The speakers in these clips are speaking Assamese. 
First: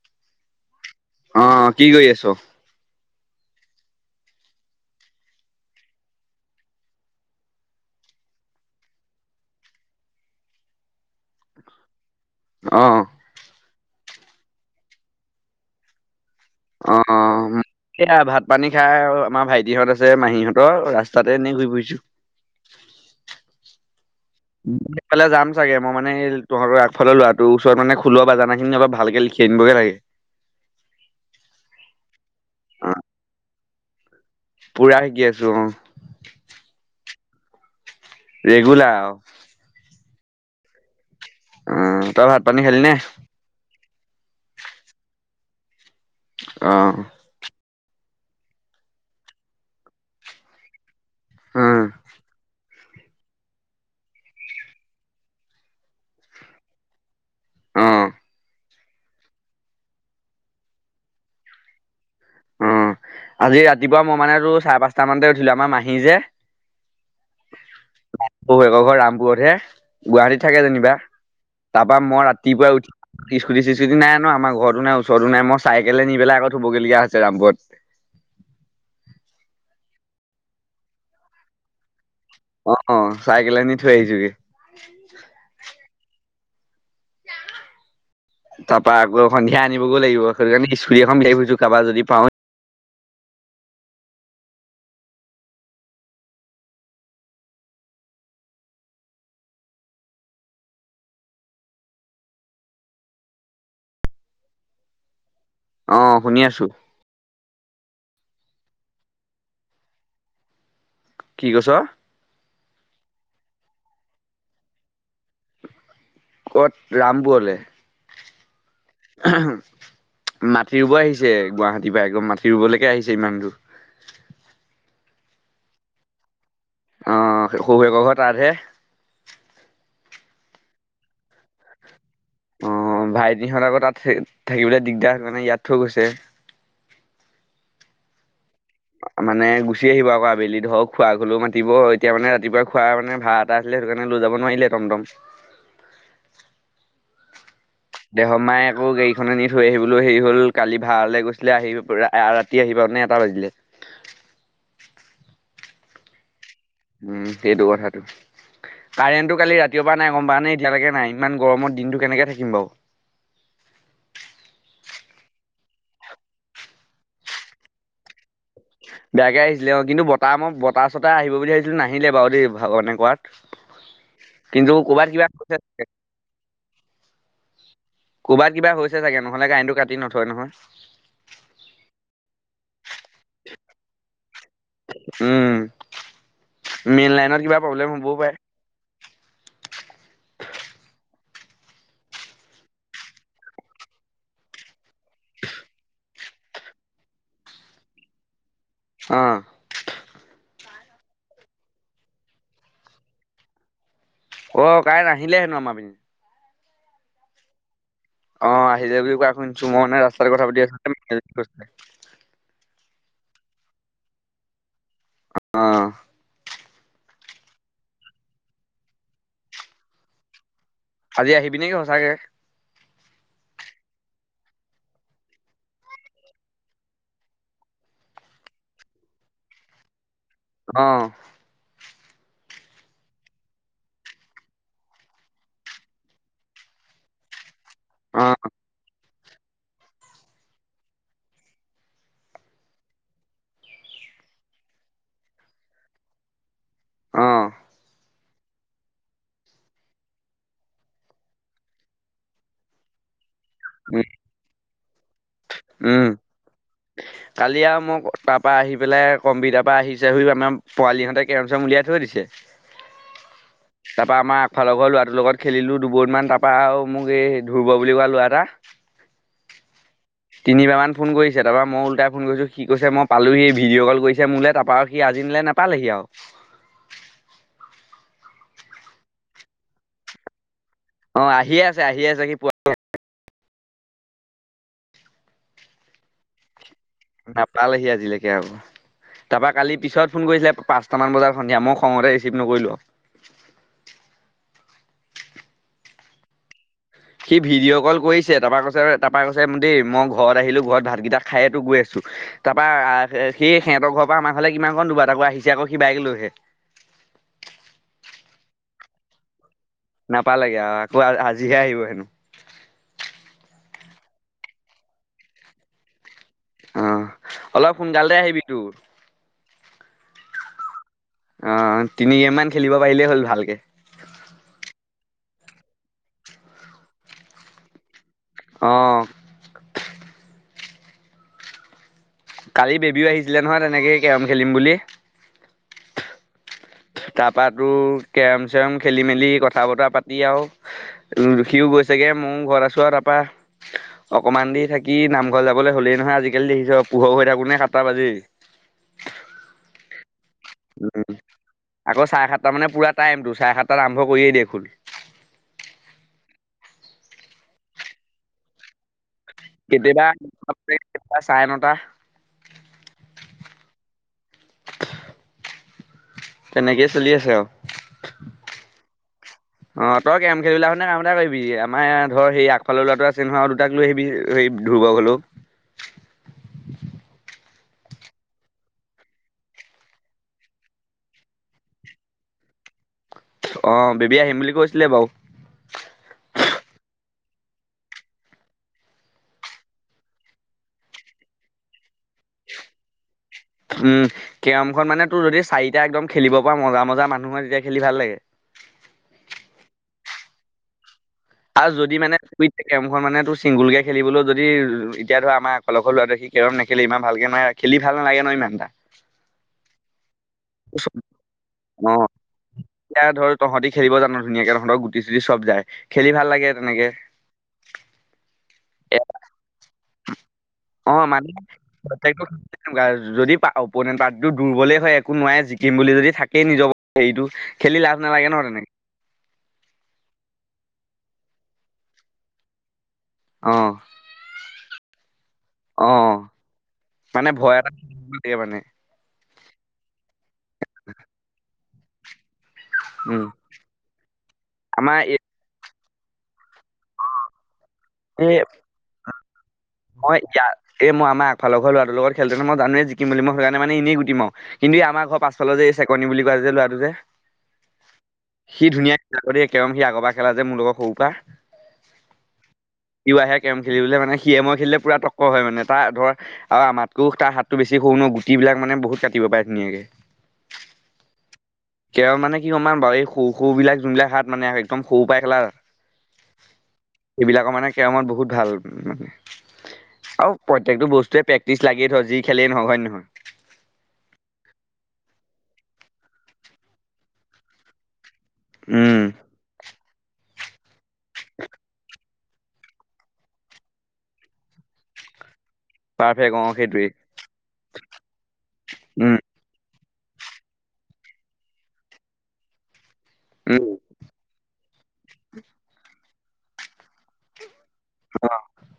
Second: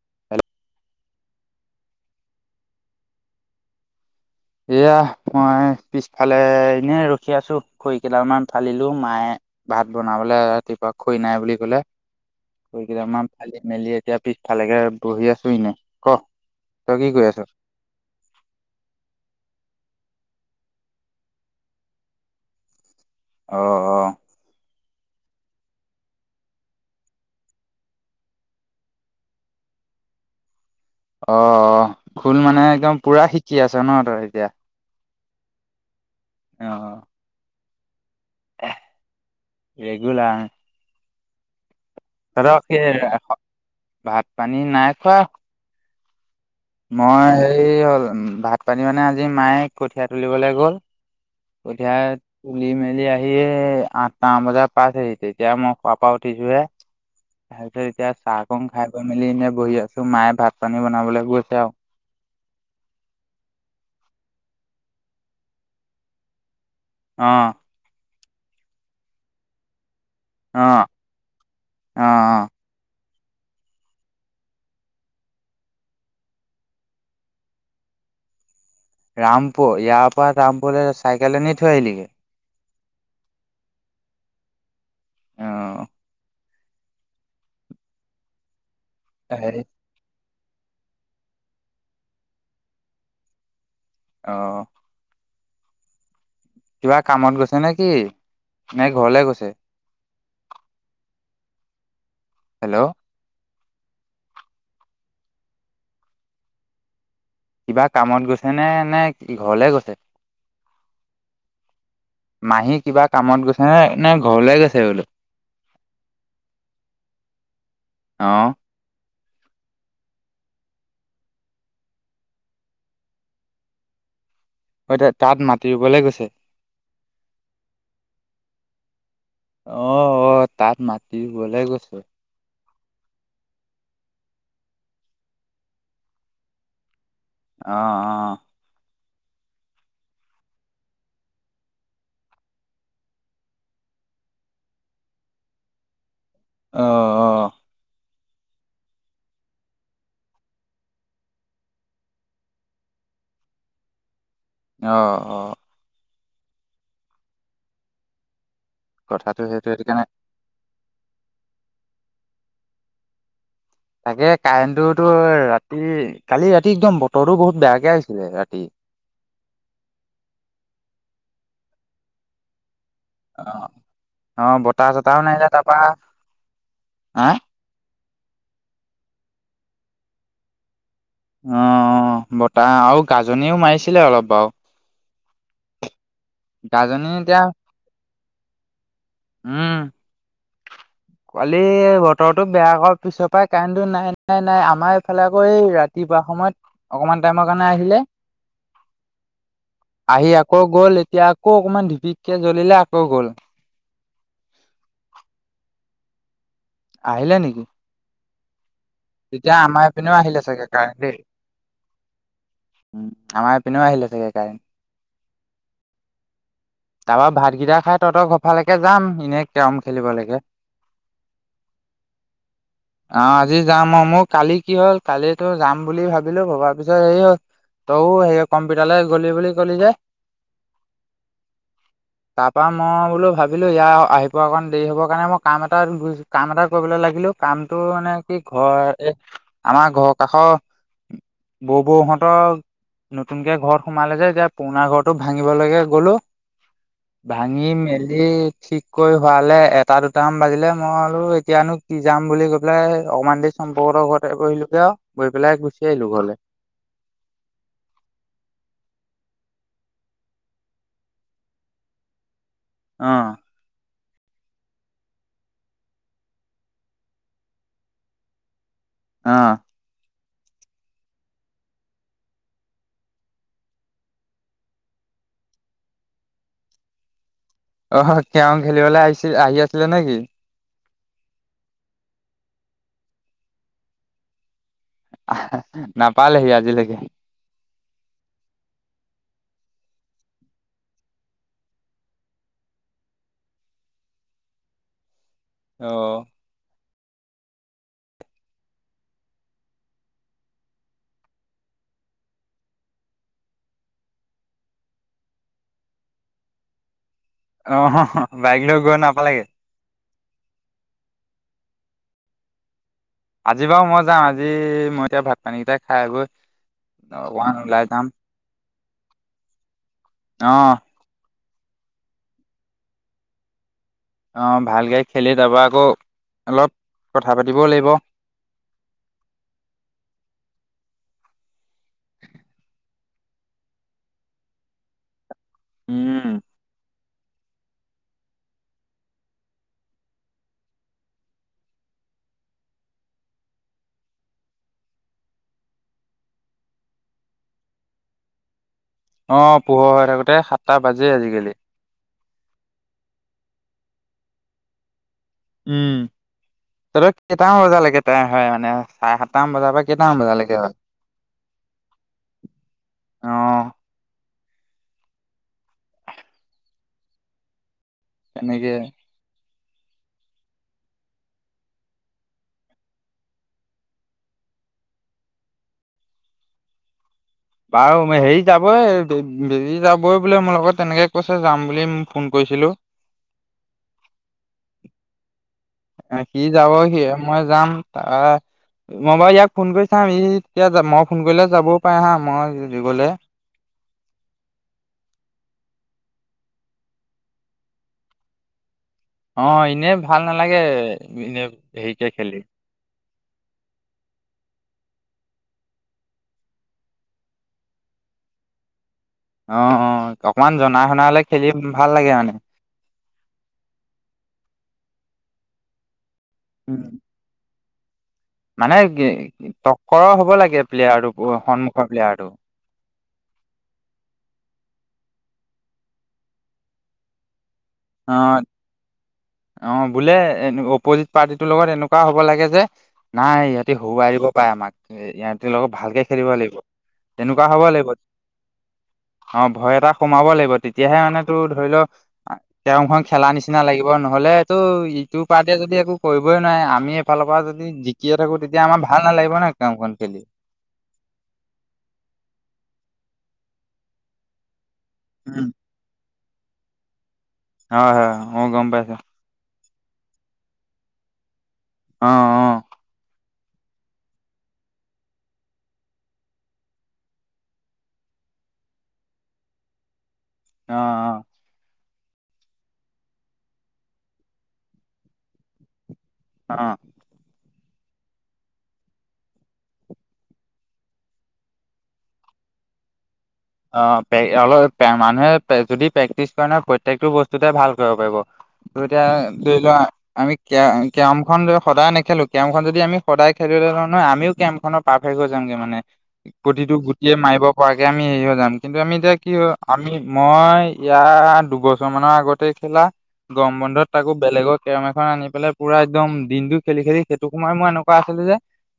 [unintelligible] অ' কি কৰি আছোঁ? এয়া মই পিছফালে এনে ৰখি আছোঁ খৰি কেইডাল মান ফালিলো মায়ে ভাত বনাবলে ৰাতিপুৱা খৰি নাই বুলি ক'লে। খৰি অ', কেইডালমান ফালি মেলি এতিয়া পিছফালেকে বহি আছো এনে, ক'। অ', তই কি কৰি আছ অ' এয়া ভাত পানী খাই আৰু আমাৰ ভাইটিহঁত আছে মাহীহঁতৰ ৰাস্তাতে এনেই ঘূৰি ফুৰিছোঁ। অ', অ'। [unintelligible] ফালে যাম চাগে মই মানে সেই তহঁতৰ আগফালে ল'ৰাটোৰ ওচৰত খলোৱা বাজানা খিনি অলপ ভালকে লিখি আনিব [unintelligible] অ' খোল মানে একদম অ', পুৰা শিকি আছে ন' তই। এতিয়া পুৰা শিকি আছোঁ অ'। অ'। ৰেগুলাৰ আৰু। [unintelligible] অ', তই ভাত পানী খালি নে? [unintelligible] ভাত পানী নাই খোৱা। অ', মই হেৰি হ'ল ভাত-পানী মানে আজি মায়ে কঠিয়া তুলিবলৈ গ'ল। অ', কঠীয়া [unintelligible] [unintelligible] মেলি আহি আঠটামান বজাত পাইছেহি, তেতিয়া মই শুৱাৰ পৰাই উঠিছোহে। তাৰপিছত এতিয়া অ', চাহকন খাই বাই মেলি এনে বহি আছোঁ মায়ে ভাত পানী বনাবলৈ গৈছে আৰু। অ' আজি ৰাতিপুৱা মই মানেটো চাৰে পাঁচটা মানতে উঠিলোঁ আমাৰ মাহী যে অ'। [unintelligible] ৰামপুৰতহে, গুৱাহাটীত থাকে অ যেনিবা, তাৰপা অ অ মই ৰাতিপুৱাই উঠি ইস্কুটি চুছকুটি নাই আমাৰ ঘৰতো নাই ওচৰতো নাই মই চাইকেলেৰে নি পেলাই আকৌ থ'ব লগীয়া হৈছ [unintelligible] ৰামপুৰত। ৰামপুৰ ইয়াৰ পৰা ৰামপুৰলৈ চাইকেলেৰে নি থৈ আহিলিগে। অ', অ', চাইকেলেৰে নি থৈ আহিছোগে। অ'। তাৰ পৰা আকৌ সন্ধিয়া হেৰি আনিব গৈ লাগিব সেই কাৰণে ইস্কুটি এখন বিচাৰি ফুৰিছোঁ কাৰোবাৰ যদি পাওঁ। অ'। কিবা কামত গৈছে নে কি, নে ঘৰলে গৈছে? [inaudible] হেল্ল'। অ' শুনি আছোঁ। কিবা কামত গৈছে নে এনে ঘৰলে গৈছে। কি কৈছ মাহী কিবা কামত গৈছ হে নাই ঘৰলৈ গৈছে বোলো। ক'ত ৰামপুৰলে। মাটি ৰুব আহিছে গুৱাহাটীৰ পৰা একদম মাটি ৰুবলৈকে আহিছে ইমান দূৰ। [unintelligible] তাত মাতি ৰুবলৈ গৈছে। অ' শহুৰৰ ঘৰ তাতহে। অ', অ', তাত মাটি ৰুবলে গৈছে। অ' ভাইটিহঁত আকৌ তাত থা- থাকিবলৈ দিগদাৰ কাৰণে ইয়াত থৈ গৈছে। অ', অ'। মানে গুচি আহিব আকৌ আবেলি ধৰক খুড়াক হলেওঁ মাতিব এতিয়া মানে ৰাতিপুৱা খুড়াই মানে ভাড়া এটা আছিলে। সেইকাৰণে লৈ যাব নোৱাৰিলে টমটম। অ', অ'। দেহৰ মায়ে আকৌ গাড়ীখননে নি থৈ আহিবলৈ হেৰি হ'ল কালি ভাড়ালৈ গৈছিলে আহিব পৰা আ- ৰাতি আহিব নে এটা বাজিলে। অ', অ'। উম, সেইটো কথাটো, কাৰেণ্টটো কথাটো কালি সেইটো সেইটো ৰাতিৰ পৰা কাৰণে নাই গ'ম পাওঁ নে। এতিয়ালৈকে নাই ইমান গৰমৰ দিনটো কেনেকে থাকিম বাৰু। তাকে কাৰেণ্টটোতো ৰাতি, কালি ৰাতি একদম বতৰটো বহুত বেয়াকে আহিছিলে ৰাতি। বেয়াকে আহিছিলে অ' কিন্তু বতাহ মই বতাহ ছতা আহিব বুলি ভাবিছিলোঁ নাহিলে বাৰু দেই ভগবানে [unintelligible] অ', অ', কিন্তু বতাহ ক'বাত চতাহও কিবা [inaudible] নাহিলে তাৰপা হা ক'ৰবাত কিবা হৈছে চাগে নহ'লে কাৰেন্টটো কাটি নথয় নহয়। অ' বতাহ আৰু কাজনীওঁ মাৰিছিলে অলপ বাৰু। উম গাজনি মেইন লাইনত এতিয়া কিবা প্ৰব্লেম হ'বও পাৰে। উম। কালি বতৰটো বেয়া কৰাৰ পিছৰ পৰাই কাৰেণ্টটো নাই নাই নাই আমাৰ এইফালে আকৌ এই ৰাতি পুৱা সময়ত, অকমান টাইমৰ কাৰণে আহিলে। অ'। আহি আকৌ গ'ল এতিয়া আকৌ অকণমান ঢিপিককে জ্বলিলে আকৌ গ'ল। অ' কাৰেন্ট আহিলেই হেনো আমাৰ পিনে। আহিলে নেকি? অ' আহিলে বুলি কোৱা তেতিয়া শুনিছোঁ মই আমাৰ মানে এইপিনেও ৰাস্তাতে আহিলে কথা পাতি চাগে কাৰেণ্ট দেই আছোঁ [unintelligible] উম, আমাৰ পিনেও আহিলে চাগে কাৰেণ্ট। অ তাৰপৰা ভাতকেইটা খাই তঁহতৰ ঘৰ ফালেকে যাম, এনেই কেৰাম খেলিবলৈকে। আজি আহিবি নেকি সচাকে। অ আজি যাম অ' মোৰ কালি কি হ'ল কালি যাম বুলি ভাবিলোঁ ভবাৰ পিছত হেৰি হ'ল। তইও সেই কম্পিউটাৰ গ'লি বুলি কলি যে। অ'। [inaudible] তাৰ পৰা মই বোলো ভাবিলোঁ ইয়াৰ আহি পোৱা অকণ দেৰি হ'বৰ কাৰণে মই কাম এটা কাম এটা কৰিবলৈ লাগিলোঁ কাম এইটো মানে অ কি ঘৰ এ, আমাৰ ঘৰৰ কাষৰ বৌ বৌহঁতৰ নতুনকে ঘৰত সোমালে যেতিয়া পুৰণা ঘৰটো ভাঙিবলৈকে গ'লো। অ ভাঙি মেলি এই ঠিক কৰি হোৱালে এটা দুটামান বাজিলে মই বোলো এতিয়ানো কি যাম বুলি কৈ পেলাই অকমান দেৰি উম চম্পকহঁতৰ ঘৰতে বহিলোগে। বহি পেলাই গুচি আহিলো উম, ঘৰলে কালি আৰু মোক তাৰ পৰা আহি পেলাই কম্পিটাৰ [unintelligible] আহিছে [unintelligible] আমাৰ পোৱালিহঁতে কেৰাম চেৰাম উলিয়াই থৈ দিছে। অ'। তাৰ পৰা আমাৰ আগফালৰ ঘৰৰ ল'ৰাটোৰ লগত খেলিলো দুবৰ্ডমান তাৰপৰা আৰু মোক এই ধ্ৰুব বুলি কোৱা ল'ৰা এটা। অ'। তিনিবাৰ মান ফোন কৰিছে তাৰ পৰা মই ওলটাই ফোন কৰিছোঁ সি কৈছে মই পালো সি ভিডিঅ' কল কৰিছে মোলৈ তাৰপৰা আৰু সি আাজি নিলে নাপালেহি আৰু। অ' কেৰম খেলিবলৈ আহিছিল আহি আছিলে নে কি। অ' আহিয়ে আছে আহি আছে সি [unintelligible] নাপালেহি আজিলৈকে। নাপালেহি আজিলৈকে আৰু। তাৰপৰা কালি পিছত ফোন কৰিছিলে পাঁচটামান বজাত সন্ধিয়া মই খঙতে ৰিচিভ নকৰিলোঁ। [unintelligible] আহ। সি ভিডিঅ' কল কৰিছে তাৰপৰা কৈছে তাৰাপৰা কৈছে, দেই, মই ঘৰত আহিলো ঘৰত ভাতকেইটা খাই য়ে গৈ আছো। তাৰ পৰা আহ, সেই সিহঁতৰ ঘৰৰ পৰা আমাৰ খালে কিমান কন দবা তাককৌ আহিছে আকৌ কিবা বাইক লৈহে। আহ, বাইকলৈ গৈ নাপালেগে। নাপালেগে আকৌ আজিহে আহিব হেনো। আজি বাৰু মই যাম আজি মই এতিয়া ভাত, পানীকেইটাই খাই আগৈ অ' ওৱান, অলপ ওলাই যাম। সোনকালতে আহিবি তোৰ অ'। আহ তিনি গেম মান খেলিব পাৰিলেই হ'ল ভালকে। আহ ভালকে খেলি তাৰপৰা আকৌ অলপ কথা পাতিবও লাগিব। অ'। কালি বেবীও আহিছিলে নহয় তেনেকে কেৰম খেলিম বুলি। উম। তাৰপৰা তো, কেৰম, চেৰম খেলি, মেলি কথা বতৰা পাতি আৰু ৰখিও গৈছে। চাগে মই ঘৰ আছো আৰু তাৰপৰা। অকমান দি থাকি নামঘৰ যাবলৈ হলেই নহয়, আজিকালি দেখিছ পোহৰ হৈ থাকো নে, সাতটা বাজি অ, পোহৰ হৈ থাকতে উ, আকৌ চাৰে সাতটা মানে পুৰা টাইমটো চাৰে সাতটাত আৰম্ভ কৰিয়েই দেয়ে। উম, ত, কেইটামান বজা লৈকে তাইম হয় মানে। চাৰে সাতটামান বজাৰ পৰা কেতিয়াবা কেইটামান বজালৈকে হয়। কেতিয়াবা চাৰে নটা আহ। তেনেকেই চলি আছে আৰু। তেনেকে অ, তই কেৰম খেলিবলৈ আহোঁতে কাম এটা কৰিবি আমাৰ ধৰ সেই আগফালৰ ল'ৰাটো আছেই নহয় আৰু দুটাক লৈ আহিবি সেই ধুৰ্ব ঘৰলৈও [inaudible] বাৰু হেৰি যাবই বে-বেজি যাবই বোলে মোৰ লগত তেনেকে কৈছে যাম বুলি ফোন কৰি ছিলো অ, বেবী আহিম বুলি কৈছিলে বাৰু সি যাব সি মই যাম ত মই বাৰু ইয়াক ফোন কৰি চাম ই এতিয়া মই ফোন কৰিলে যাবও পাৰে হা মই গলে উম, কেৰমখন মানে তোৰ যদি চাৰিটা একদম খেলিব পৰা মজা-মজা মানুহ হয় তেতিয়া খেলি ভাল লাগে। অ, এনে ভাল নালাগে এনে আৰু যদি হেৰিকে মানে খেলি। [unintelligible] কেৰম খন মানে তোৰ চিংগুল কে খেলিবলৈও যদি এতিয়া ধৰা আমাৰ আগফালৰ ঘৰৰ লৰাটোৱে সি কেৰম নেখেলেই ইমান ভালকে নোৱাৰে, খেলি ভাল নালাগে ন ইমান এটা অ', অ', অকমান জনা শুনা হলে খেলি ভাল অ' লাগে মানে এতিয়া ধৰ তহঁতি খেলিব জান' ধুনীয়াকে তহঁতৰ গুটি-চুটি চব যায়, খেলি ভাল লাগে তেনেকে মানে এ তক্কৰৰ হব লাগে অ' মানে প্লেয়াৰটো সন্মুখৰ প্ৰত্যেকটো প্লেয়াৰটো তেনেকুৱা, যদি পা-উপনেন্ত পাৰ্টিটো দুৰ্বলেই হয় একো নোৱাৰে জিকিম বুলি যদি থাকেই নিজৰ হেৰিটো খেলি লাভ নালাগে ন অ', তেনেকে অ', বোলে অপজি পাৰ্টিটোৰ লগত এনেকুৱা হ'ব লাগে যে, নাই ইহঁতি অ' হৰুৱাই দিব পাৰে আমাক ইয়া লগক ভালকে অ' খেলিব লাগিব মানে তেনেকুৱা ভয় হ'ব এটা লাগিব থাকে মানে অ, ভয় এটা সোমাব লাগিব তেতিয়াহে মানে তোৰ ধৰি ল' কেৰম খন উম খেলা নিচিনা লাগিব নহলে, টো, আমাৰ ইটো পাৰ্টিয়ে যদি একো কৰিবই নোৱাৰে, আমি এইফালৰ পৰা যদি জিকিয়ে এই থাকো তেতিয়া আমাৰ ভাল নালাগিব ন কেৰম মই, ইয়া, এই, মই, আমাৰ আগফালৰ লৰাটোৰ লগত খেললেতেনো মই জানোৱেই জিকিম বুলি মই সেইকাৰণে মানে এনেই গুটি মাও কিন্তু এই আমাৰ ঘৰ পাছফালৰ যে এই চেকনি বুলি কোৱা যে ল'ৰাটো যে হয়, হয়, মই সি গম ধুনীয়া পাইছো। খেলে আকৌ দেই কেৰম সি আগৰপৰা খেলা যে মোৰ লগত সৰুৰ পৰা অ', অ'। সিও আহে কেৰম খেলিবলৈ মানে সিয়ে মই খেলিলে পুৰা তক্কৰ হয় মানে, তাৰ ধৰ আৰু আমাতকেও তাৰ হাতটো বেছি সৰু ন' গুটিবিলাক মানে বহুত কাটিব পাৰে ধুনীয়াকে অ', অ', কেৰম মানে কি গম পাৱ নাপাৱ, এই সৰু সৰু বিলাক যোনবিলাক হাত মানে একদম সৰু পাই খেলা অ সেইবিলাকৰ মানে কেৰমত বহুত ভাল মানে আৰু প্ৰত্যেকটো বস্তুৱয়েই প্ৰেক্টিচ লাগীয়ে ধৰ যি খেলেই নহওক হয় নে নহয়? অ', প্ৰে অলপ প্ৰে মানুহে প্ৰে যদি প্ৰেক্টিচ কৰে নহ প্ৰত্যেকটো বস্তুতে ভাল কৰিব পাৰিব তোৰ উম এতিয়া ধৰি লোৱা আমি কেৰ-কেৰম খন সদায় নেখেলো কেৰম যদি আমি সদায় খেলিলো হয় ন' আমিও কেৰম খনৰ পাৰফেক হৈ যামগে মানে, পাৰফেক্ট অ প্ৰতিটো সেইটোৱেই গুটিয়ে মাৰিব পৰাকে আমি হেৰি হৈ যাম কিন্তু আমি এতিয়া উম কি হয় আমি মই ইয়াত দুবছৰ মানৰ আগতে খেলা গৰম উম বন্ধত তাকো বেলেগত কেৰম এখন আনি পেলাই পুৰা একদম দিনটো খেলি-খেলি সেইটো সময়ত মই এনে কুৱা আছিলো অ যে,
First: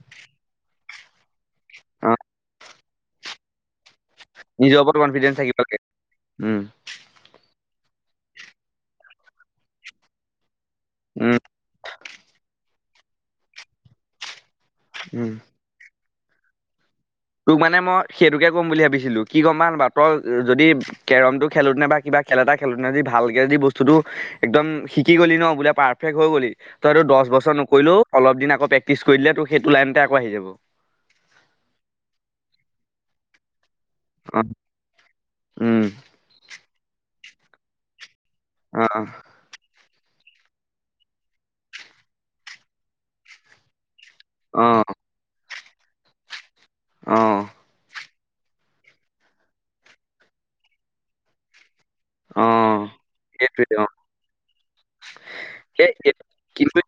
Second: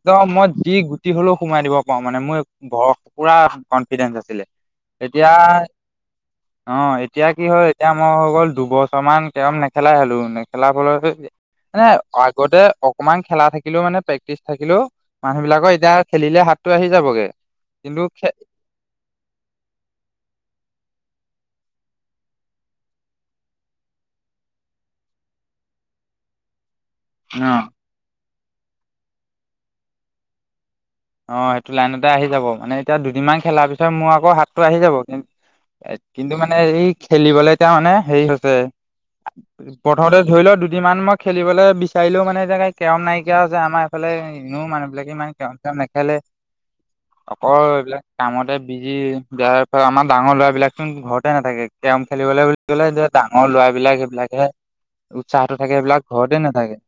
ত' মই যি গুটি হলেও সুমাই দিব পাৰো অ মানে মই বৰ পুৰা কনফিডেঞ্চ আছিলে নিজৰ ওপৰত এতিয়া কনফিডেন্ঞ্চ থাকিব লাগে। উম, অ', এতিয়া কি হয় এতিয়া মই হৈ গ'ল দুবছৰ মান কেৰম নেখেলাই হলো মানে খেলাবলৈ উম। মানে আগতে অকমান খেলা থাকিলেও মানে প্ৰেক্টিচ থাকিলেও উম। মানুহ বিলাকৰ এতিয়া খেলিলে হাতটো আহি যায় তোক মানে মই সেইটোকে কম বুলি ভাবিছিলোঁ। কি গম পাৱ নে নাপাৱ, তই যদি কেৰমটো খেলোঁতেনে বা কিবা খেল এটা খেলোতেনে যি ভালকে যদি বস্তুটো একদম শিকি গলি ন' বোলে পাৰফেক্ট হৈ গলি তই এটো দশ বছৰ অ'। নকৰিলেও অলপ দিন আকৌ প্ৰেক্টিচ কৰি দিলে তোৰ সেইটো লাইনতে আকৌ আহি যাব। অ', সেইটো লাইনতে আহি যাব মানে এতিয়া দুদিনমান খেলাৰ পিছত মোৰ আকৌ অ, হাতটো আহি যাব কিন্ত উম, কিন্তু মানে এই খেলিবলে এতিয়া মানে হেৰি হৈছে অ, প্ৰথমতে ধৰি ল' দুদিনমান মই খেলিবলৈ বিচাৰিলেও মানে এনেকে কেৰম নাইকিয়া হৈছে আমাৰ এইফালে ইনেও অ, মানুহবিলাকে ইমান কেৰম চেৰম নেখেলে, অ, অকল এইবিলাক কামতে বিজি দাৰ আমাৰ ডাঙৰ ল'ৰাবলাকচোন ঘৰতে নাথাকে। কেৰম অ, খেলিবলৈ বুলি ক'লে, এ ডাঙৰ সেইটোৱে অ, লৰাবিলাক সেইবিলাক হে। উৎসাহটো থাকে, সেই সেবিলাক ঘৰতে নাথাকে। কিন্তু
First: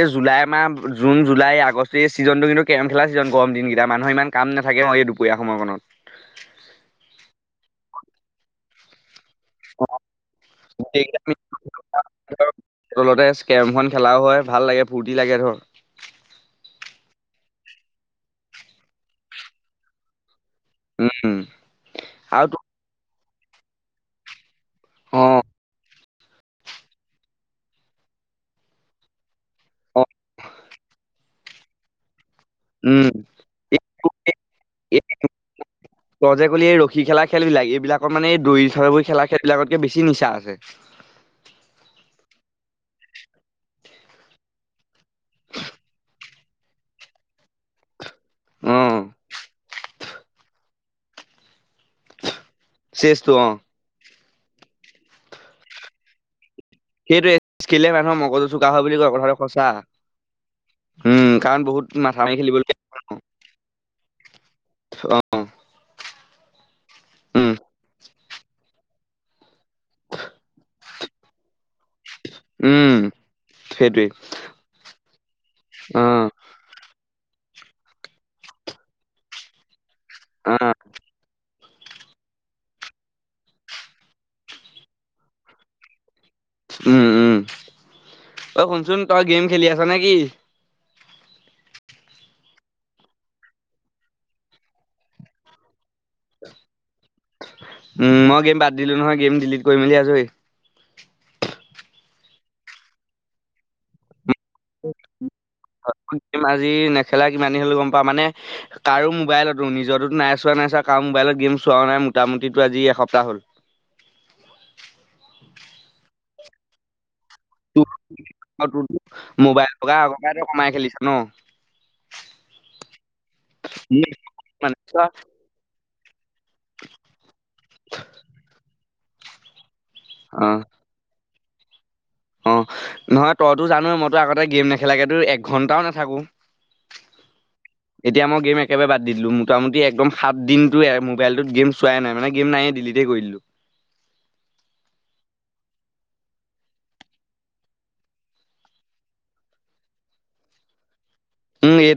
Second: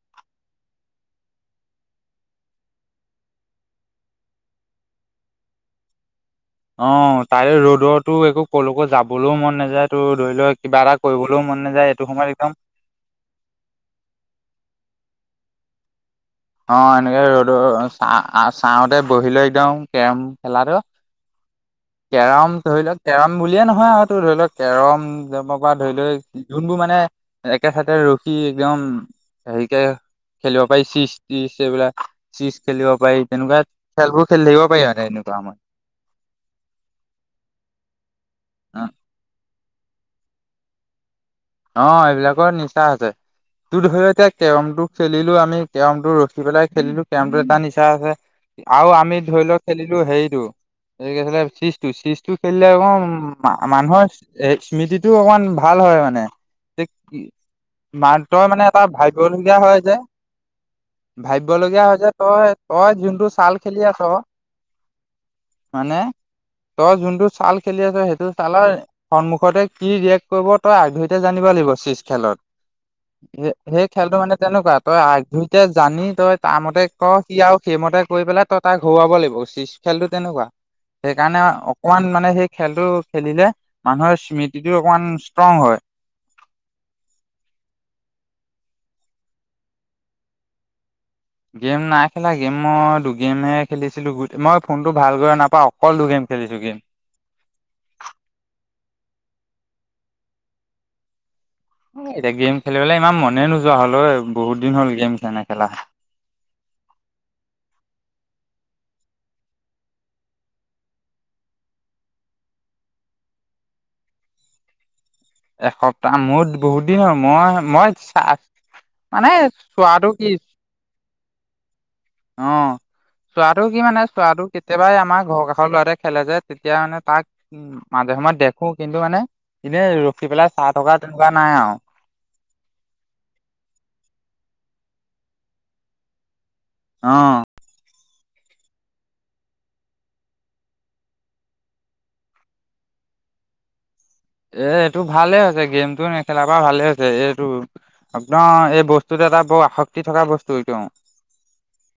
এই জুলাই মাহ জুন, জুলাই, আগষ্ট, এই চিজন টো কিন্তু কেৰম খেলা ছিজন গৰম দিনকেইটা মানুহে ইমান কাম নাথাকে অ, এই দুপৰীয়া সময় কনত। অ', তাৰে ৰ'দৰটো একো কলৈকো যাব বলেও মন নাযায় ত' ধৰি ল' কিবা এটা গোটেই কৰিবলৈও মন নাযায় এইটো সময়ত একদম তলতে স্কেমখন খেলাও হয় ভাল লাগে ফূৰ্তি লাগে ধৰ। অ', এনেকে ৰ'দ চাওঁতে বহি লৈ একদম কেৰম খেলাটো উম, আৰু কেৰম তো ধৰি লওক কেৰম বুলিয়ে নহয় আৰু তোৰ ধৰি ল' কেৰম অ পৰা ধৰি লই যোনবোৰ মানে একে চাতে ৰখি একদম হেৰিকে অ খেলিব পাৰি চিচ তিচ এইবিলাক। চিজ খেলিব উম পাৰি তেনেকুৱা এই খেলবোৰ খেলি থাকিব পাৰি মানে এনেকুৱা সময়ত। কি খেলা খেল বিলাক এইবিলাকৰ মানে এই দৰি চৰব খেলা খেল বিলাকতকে বেছি নিচা আছে। অ', এইবিলাকৰ নিচা আছে, তোৰ ধৰি ল' এতিয়া কেৰমটো খেলিলো আমি কেৰমটো উঠি পেলাই খেলিলেও কেৰমটো এটা নিচা আছে অ আৰু আমি ধৰি লও খেলিলো হেৰিতটো চিজটো, চিজটো খেলিলে চেচটো অ অকৌ মানুহৰ এই স্মৃতিটো অকণমান ভাল হয় মানে শ সেইটোৱে চেচ খেলিলে মানুহৰ মান তই মগজু মানে চোকা হয় এটা বুলি কয় কথাটো ভাবিবলগীয়া সঁচা হয় যে উম কাৰণ বহুত ভাবিবলগীয়া হয় যে মাথা মাৰি তই খেলিবলগীয়া তই হয়। যোনটো ছাল খেলি আছ অ মানে তই যোনটো উম ছাল খেলি আছ সেইটো ছালৰ সন্মুখতে কি ৰিয়েক্ট কৰিব তই আগ জানিব লাগিব চিচ খেলত। উম সেই সেইটোৱে খেলটো মানে তেনেকুৱা তই আগ ধুৰিতে অ জানি তই তাৰ মতে ক কি আৰু সেইমতে কৰি পেলাই ততাক ঘৰুৱাব লাগিব চুইচ খেলতটো তেনেকুৱা অ সেইকাৰণে অকমান মানে সেই খেলটো, খেলিলে মানুহৰ স্মৃতিটো অকমান ষ্ট্ৰং হয়। উম, উম, অ, শুনচোন তই গেম খেলি আছ নেকি। গেম নাই খেলা গেম মই দুগেমে খেলিছিলোঁগোটেই মই ফোনটো ভাল কৰি নাপাওঁ অকল দুগেম খেলিছোঁ গেম। [inaudible] উম, মই গেম বাদ দিলো নহয় গেম ডিলিট কৰি মেলি আছো হেই এতিয়া গেম খেলিবলে ইমান মনে নোযোৱা হ'ল। বহুত দিন হ'ল গেম নেখেলা ম, আজি নেখেলা কিমান দিন হ'লে গম পা মানে কাৰো মোবাইলতো নিজতো নাই চোৱা, নাই চোৱা, কাৰো মোবাইলত গেম চোৱাও নাই মোটামুটি আজি এসপ্তাহ হ'ল। এসপ্তাহ মোৰ বহুত দিন আৰু। মই, তোৰ মই, চা আৰু তোৰতো মানে মোবাইল থকা চোৱাটো আগৰ কি পৰাইতো কমাই খেলিছ ন? অ, চোৱাটো কি মানে মোৰ চোৱাটো মানে কেতিয়াবাই চোৱা, আমাৰ ঘৰৰ কাষৰ লৰাট খেলে যে, তেতিয়া মানে তাক উ, মাজে সময়ে দেখো কিন্তু মানে এনে উখি পেলাই অ', চাহ থকা তেনেকুৱা নাই আৰু। অ, নহয়, তইতো জানে মইতো আগতে গেম নেখেলাকো এক ঘণ্টাও নাথাকো। আহ। এতিয়া মই গেম একেবাৰে বাদ দি দিলো। মোটামুটি একদম সাত দিনতো মোবাইলত গেম চোৱাই নাই মানে গেম নায়ে দিলি। কৰিলো। এ, এইটো ভালে হৈছে, গেমটো নেখেলাৰ পৰা ভালে হৈছে এইটো একদম এই বস্তুটো এটা বৰ আসক্তি থকা বস্তু এইটো। উম, এ